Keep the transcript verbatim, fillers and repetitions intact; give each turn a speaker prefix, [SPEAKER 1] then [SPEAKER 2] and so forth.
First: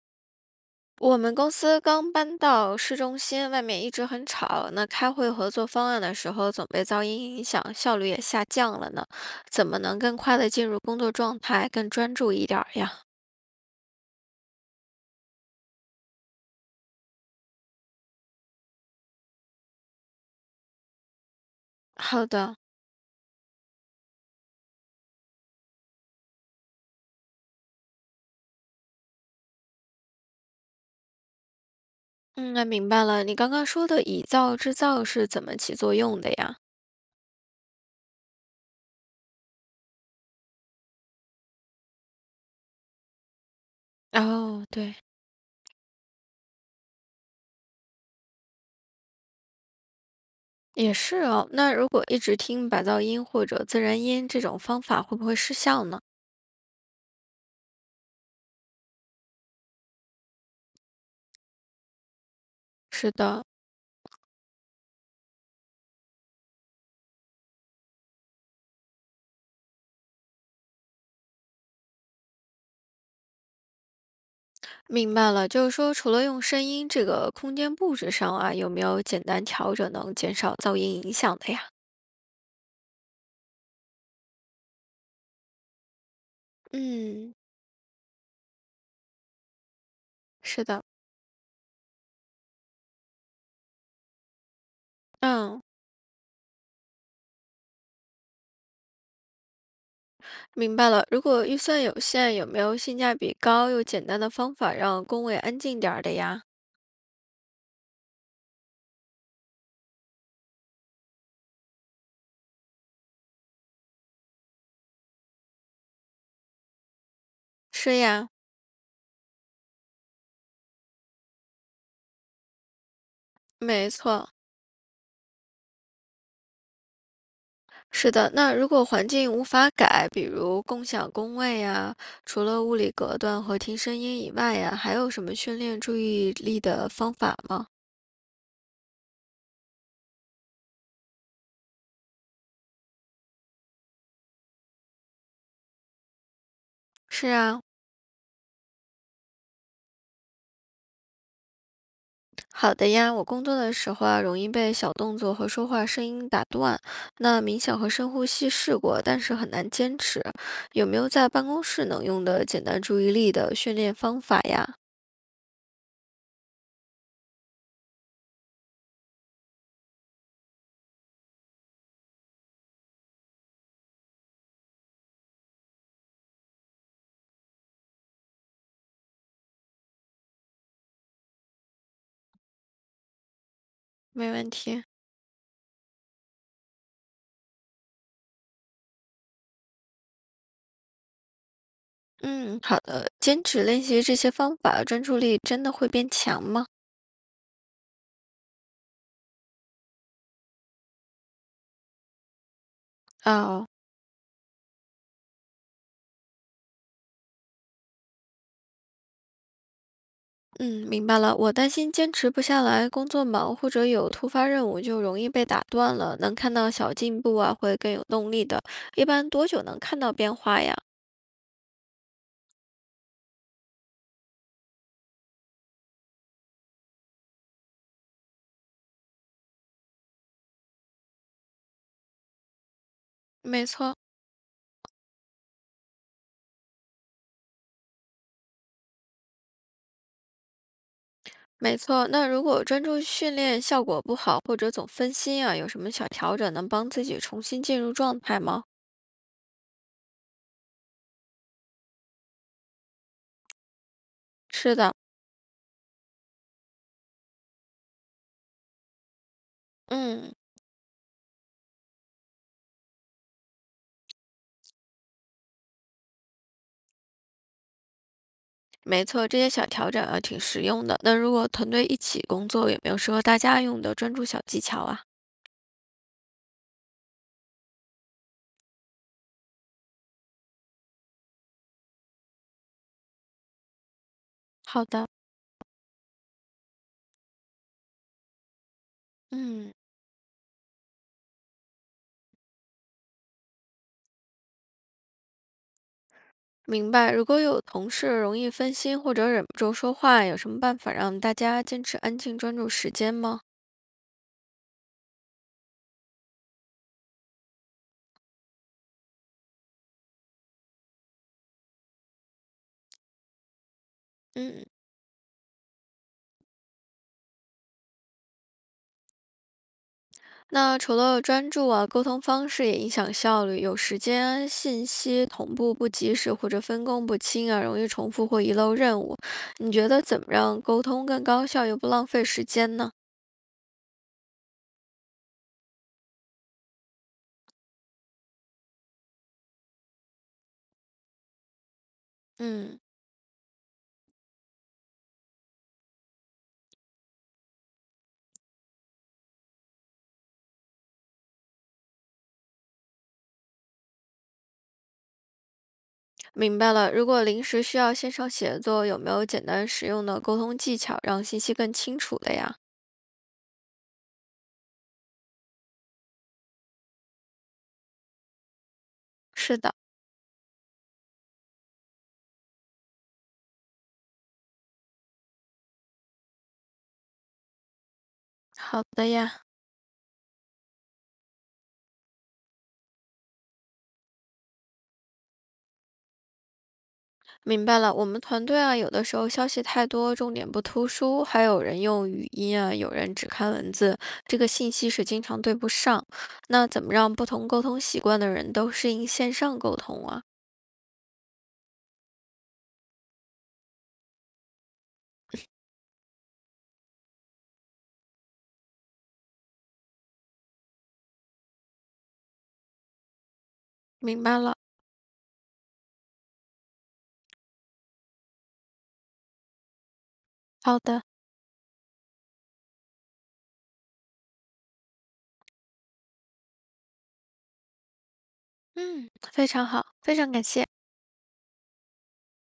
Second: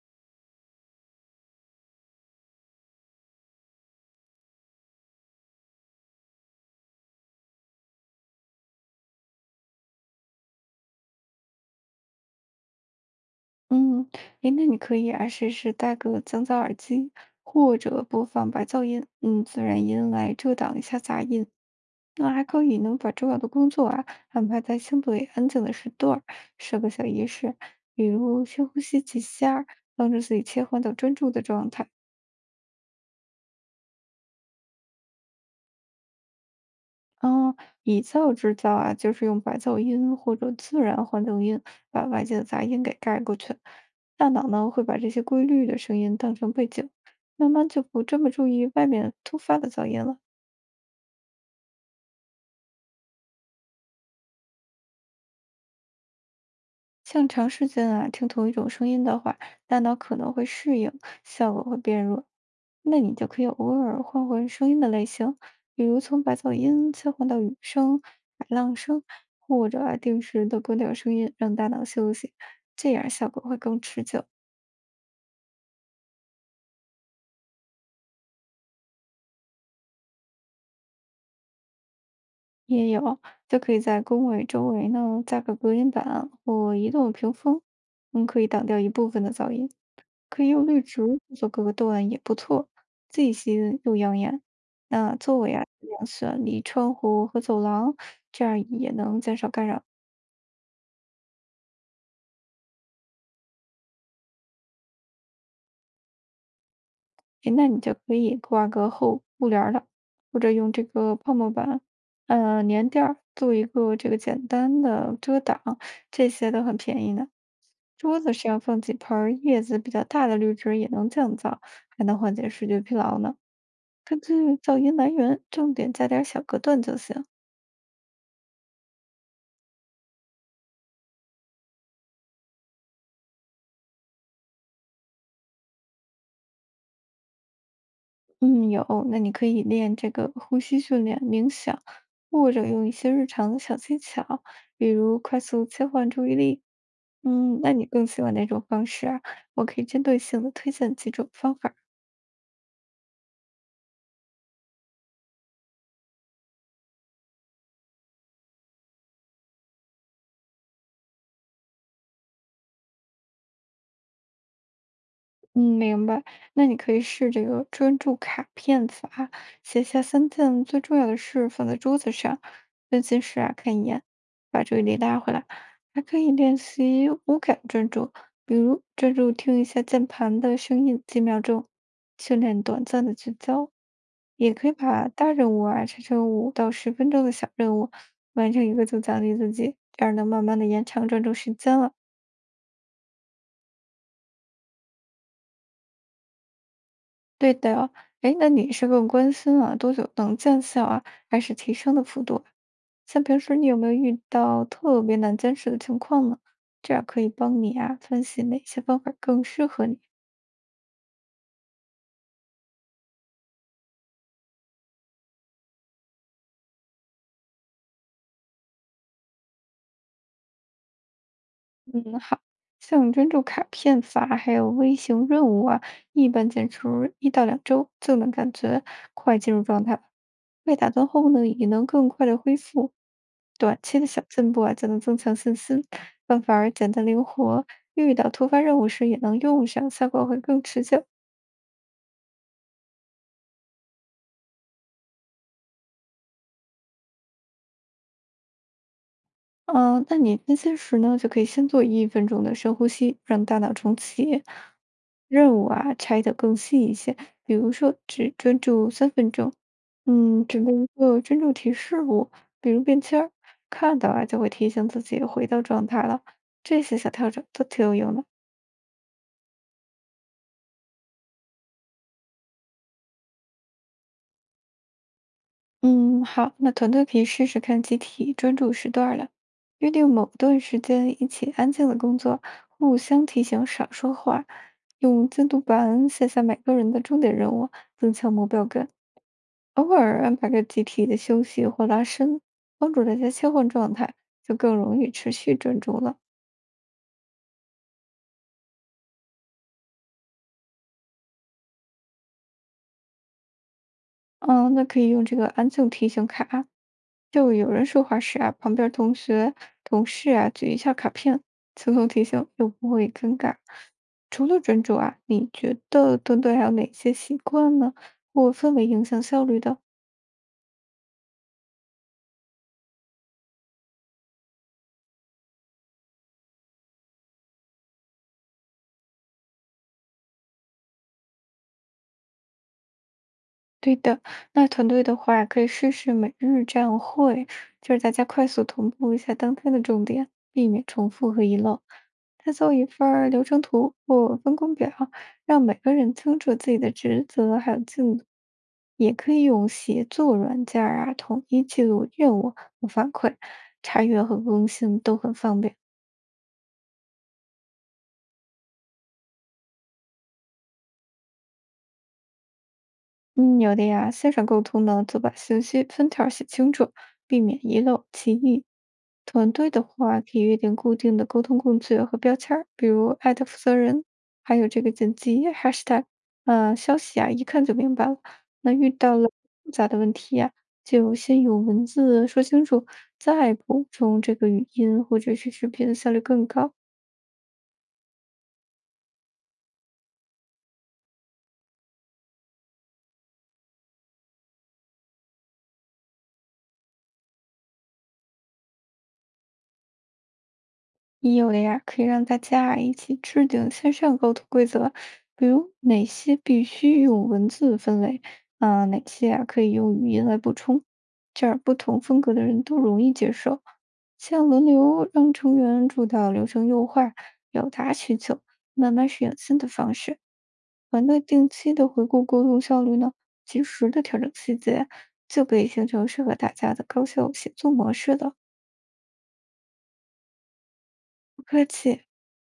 [SPEAKER 1] 我们公司刚搬到市中心，外面一直很吵。那开会合作方案的时候，总被噪音影响，效率也下降了呢。怎么能更快的进入工作状态，更专注一点儿呀？
[SPEAKER 2] 嗯，诶，那你可以啊，试试戴个降噪耳机，或者播放白噪音，嗯，自然音来遮挡一下杂音。
[SPEAKER 1] 好
[SPEAKER 2] 那还
[SPEAKER 1] 的，
[SPEAKER 2] 可以能把重要的工作啊安排在相对安静的时段儿设个小仪式，比如深呼吸几下儿帮助自己切换到专注的状态。
[SPEAKER 1] 嗯，那明白了。你刚刚说的以噪制噪是怎么起作用的呀？
[SPEAKER 2] 哦，以噪制噪啊，就是用白噪音或者自然环境音把外界的杂音给盖过去。大脑
[SPEAKER 1] 哦，
[SPEAKER 2] 呢会
[SPEAKER 1] 对，
[SPEAKER 2] 把这些规律的声音当成背景，慢慢就不这么注意外面突发的噪音了。
[SPEAKER 1] 也是哦。那如果一直听白噪音或者自然音这种方法，会不会失效呢？
[SPEAKER 2] 像长时间啊听同一种声音的话，大脑可能会适应，效果会变弱。那
[SPEAKER 1] 是
[SPEAKER 2] 你就可
[SPEAKER 1] 的，
[SPEAKER 2] 以偶尔换换声音的类型，比如从白噪音切换到雨声、海浪声，或者啊定时的关掉声音，让大脑休息，这样效果会更持久。
[SPEAKER 1] 明白了，就是说，除了用声音这个空间布置上啊，有没有简单调整能减少噪音影响的呀？
[SPEAKER 2] 也有，就可以在工位周围呢加个隔音板或移动屏
[SPEAKER 1] 嗯，
[SPEAKER 2] 风，嗯，可以挡掉一部分的噪音。可以
[SPEAKER 1] 是
[SPEAKER 2] 用绿
[SPEAKER 1] 的，
[SPEAKER 2] 植做隔断也不错，既吸引又养眼。那座位
[SPEAKER 1] 嗯，
[SPEAKER 2] 啊，尽量选离窗户和走廊，这样也能减少干扰。
[SPEAKER 1] 明白了。如果预算有限，有没有性价比高又简单的方法让工位安静点儿的呀？
[SPEAKER 2] 诶，那你就可以挂个厚布帘儿了，或者用这个泡沫板，呃，棉垫儿做一个这个简单的遮挡，这些都很便宜呢。
[SPEAKER 1] 是
[SPEAKER 2] 桌
[SPEAKER 1] 呀，
[SPEAKER 2] 子上放几盆儿叶子比较大的绿植也能降噪，还能缓解视觉疲劳呢。
[SPEAKER 1] 没
[SPEAKER 2] 根据
[SPEAKER 1] 错，
[SPEAKER 2] 噪音来源，重点加点儿小隔断就行。
[SPEAKER 1] 是的。那如果环境无法改，比如共享工位呀，除了物理隔断和听声音以外呀，还有什么训练注意力的方法吗？
[SPEAKER 2] 嗯，有，那你可以练这个呼吸训练、冥想，或者用一些日常的小技巧，比如快速切换注意力。
[SPEAKER 1] 是
[SPEAKER 2] 嗯，
[SPEAKER 1] 啊，
[SPEAKER 2] 那你更喜欢哪种方式啊？我可以针对性的推荐几种方法。
[SPEAKER 1] 好的呀，我工作的时候啊，容易被小动作和说话声音打断。那冥想和深呼吸试过，但是很难坚持。有没有在办公室能用的简单注意力的训练方法呀？
[SPEAKER 2] 嗯，明白。那你可以试这个专注卡片法，写下三件最重要的事放在桌子上，分心时啊看一眼，把注意力拉回来。还可以练习无感专注，比如专注听一下键盘的声音几秒钟，训练短暂的聚焦。
[SPEAKER 1] 没问
[SPEAKER 2] 也可以
[SPEAKER 1] 题。
[SPEAKER 2] 把大任务啊拆成五到十分钟的小任务，完成一个就奖励自己，这样能慢慢的延长专注时间了。
[SPEAKER 1] 嗯，好的。坚持练习这些方法，专注力真的会变强吗？
[SPEAKER 2] 对的哦。哎，那你是更关心啊，多久能见效啊，还是提升的幅度啊像平时你
[SPEAKER 1] 哦。
[SPEAKER 2] 有没有遇到特别难坚持的情况呢？这样可以帮你啊，分析哪些方法更适合你。
[SPEAKER 1] 嗯，明白了。我担心坚持不下来，工作忙或者有突发任务就容易被打断了。能看到小进步啊，会更有动力的。一般多久能看到变化呀？
[SPEAKER 2] 嗯，好，像专注卡片法还有微型任务啊，一般坚持一到两周就能感觉快进入状态了。被打断后呢，也能更快的恢复。
[SPEAKER 1] 没
[SPEAKER 2] 短
[SPEAKER 1] 错，
[SPEAKER 2] 期的小进步啊，就能增强信心。办法儿简单灵活，遇到突发任务时也能用上，效果会更持久。
[SPEAKER 1] 没错，那如果专注训练效果不好，或者总分心啊，有什么小调整能帮自己重新进入状态吗？
[SPEAKER 2] 嗯、那你分心时呢，就可以先做一分钟的深呼吸，让大脑重启。
[SPEAKER 1] 是的，
[SPEAKER 2] 任务啊，拆得更细一些，比如说只专注三分钟。
[SPEAKER 1] 嗯，
[SPEAKER 2] 嗯，准备一个专注提示物，比如便签儿，看到啊就会提醒自己回到状态了。这些小调整都挺有用的。
[SPEAKER 1] 没错，这些小调整啊挺实用的。那如果团队一起工作，有没有适合大家用的专注小技巧啊？
[SPEAKER 2] 嗯，好，那团队可以试试看集体专注时段儿了，约定某段时间一起安静的工作，互相提醒少说话，
[SPEAKER 1] 好的，
[SPEAKER 2] 用进度板写下每个人的重点任务，增强目标感。
[SPEAKER 1] 嗯，
[SPEAKER 2] 偶尔安排个集体的休息或拉伸，帮助大家切换状态，就更容易持续专注了。
[SPEAKER 1] 明白。如果有同事容易分心或者忍不住说话，有什么办法让大家坚持安静专注时间吗？
[SPEAKER 2] 嗯，那可以用这个安静提醒卡，就有人说话时啊，旁边儿同学、同事啊举一下卡片，轻松提醒，又不会尴尬。除了
[SPEAKER 1] 嗯。
[SPEAKER 2] 专注啊，你觉得团队还有哪些习惯呢？或氛围影响效率的？
[SPEAKER 1] 那除了专注啊，沟通方式也影响效率。有时间信息同步不及时或者分工不清啊，容易重复或遗漏任务。你觉得怎么让沟通更高效又不浪费时间呢？
[SPEAKER 2] 对的，那团队的话可以试试每日站会，就是大家快速同步一下当天的重点，避免重复和遗漏。再做
[SPEAKER 1] 嗯，
[SPEAKER 2] 一份儿流程图或分工表，让每个人清楚自己的职责还有进度。也可以用协作软件儿啊，统一记录任务和反馈，查阅和更新都很方便。
[SPEAKER 1] 明白了。如果临时需要线上协作，有没有简单实用的沟通技巧，让信息更清楚的呀？
[SPEAKER 2] 嗯，有的呀，线上沟通呢，就把信息分条儿写清楚，避免遗漏歧义。团
[SPEAKER 1] 是
[SPEAKER 2] 队
[SPEAKER 1] 的，
[SPEAKER 2] 的话，可以约定固定的沟通工具和标签儿，比如艾特负责人，还有这个紧急 hashtag，呃，消息啊，一看就明白了。那
[SPEAKER 1] 好
[SPEAKER 2] 遇
[SPEAKER 1] 的
[SPEAKER 2] 到了
[SPEAKER 1] 呀。
[SPEAKER 2] 复杂的问题呀、就先用文字说清楚，再补充这个语音或者是视频，效率更高。
[SPEAKER 1] 明白了，我们团队啊，有的时候消息太多，重点不突出，还有人用语音啊，有人只看文字，这个信息是经常对不上。那怎么让不同沟通习惯的人都适应线上沟通啊？
[SPEAKER 2] 也有的呀，可以让大家啊一起制定线上沟通规则，比如哪些必须用文字分类，啊、哪些啊可以用语音来补充，这样不同风格的人都容易接受。
[SPEAKER 1] 明白
[SPEAKER 2] 像
[SPEAKER 1] 了，
[SPEAKER 2] 轮流让成员主导流程优化，表达需求，慢慢适应新的方式。
[SPEAKER 1] 好的，
[SPEAKER 2] 团队定期的回顾沟通效率呢，及时的调整细节，就可以形成适合大家的高效写作模式了。
[SPEAKER 1] 嗯，非常好，非常感谢。
[SPEAKER 2] 不客气。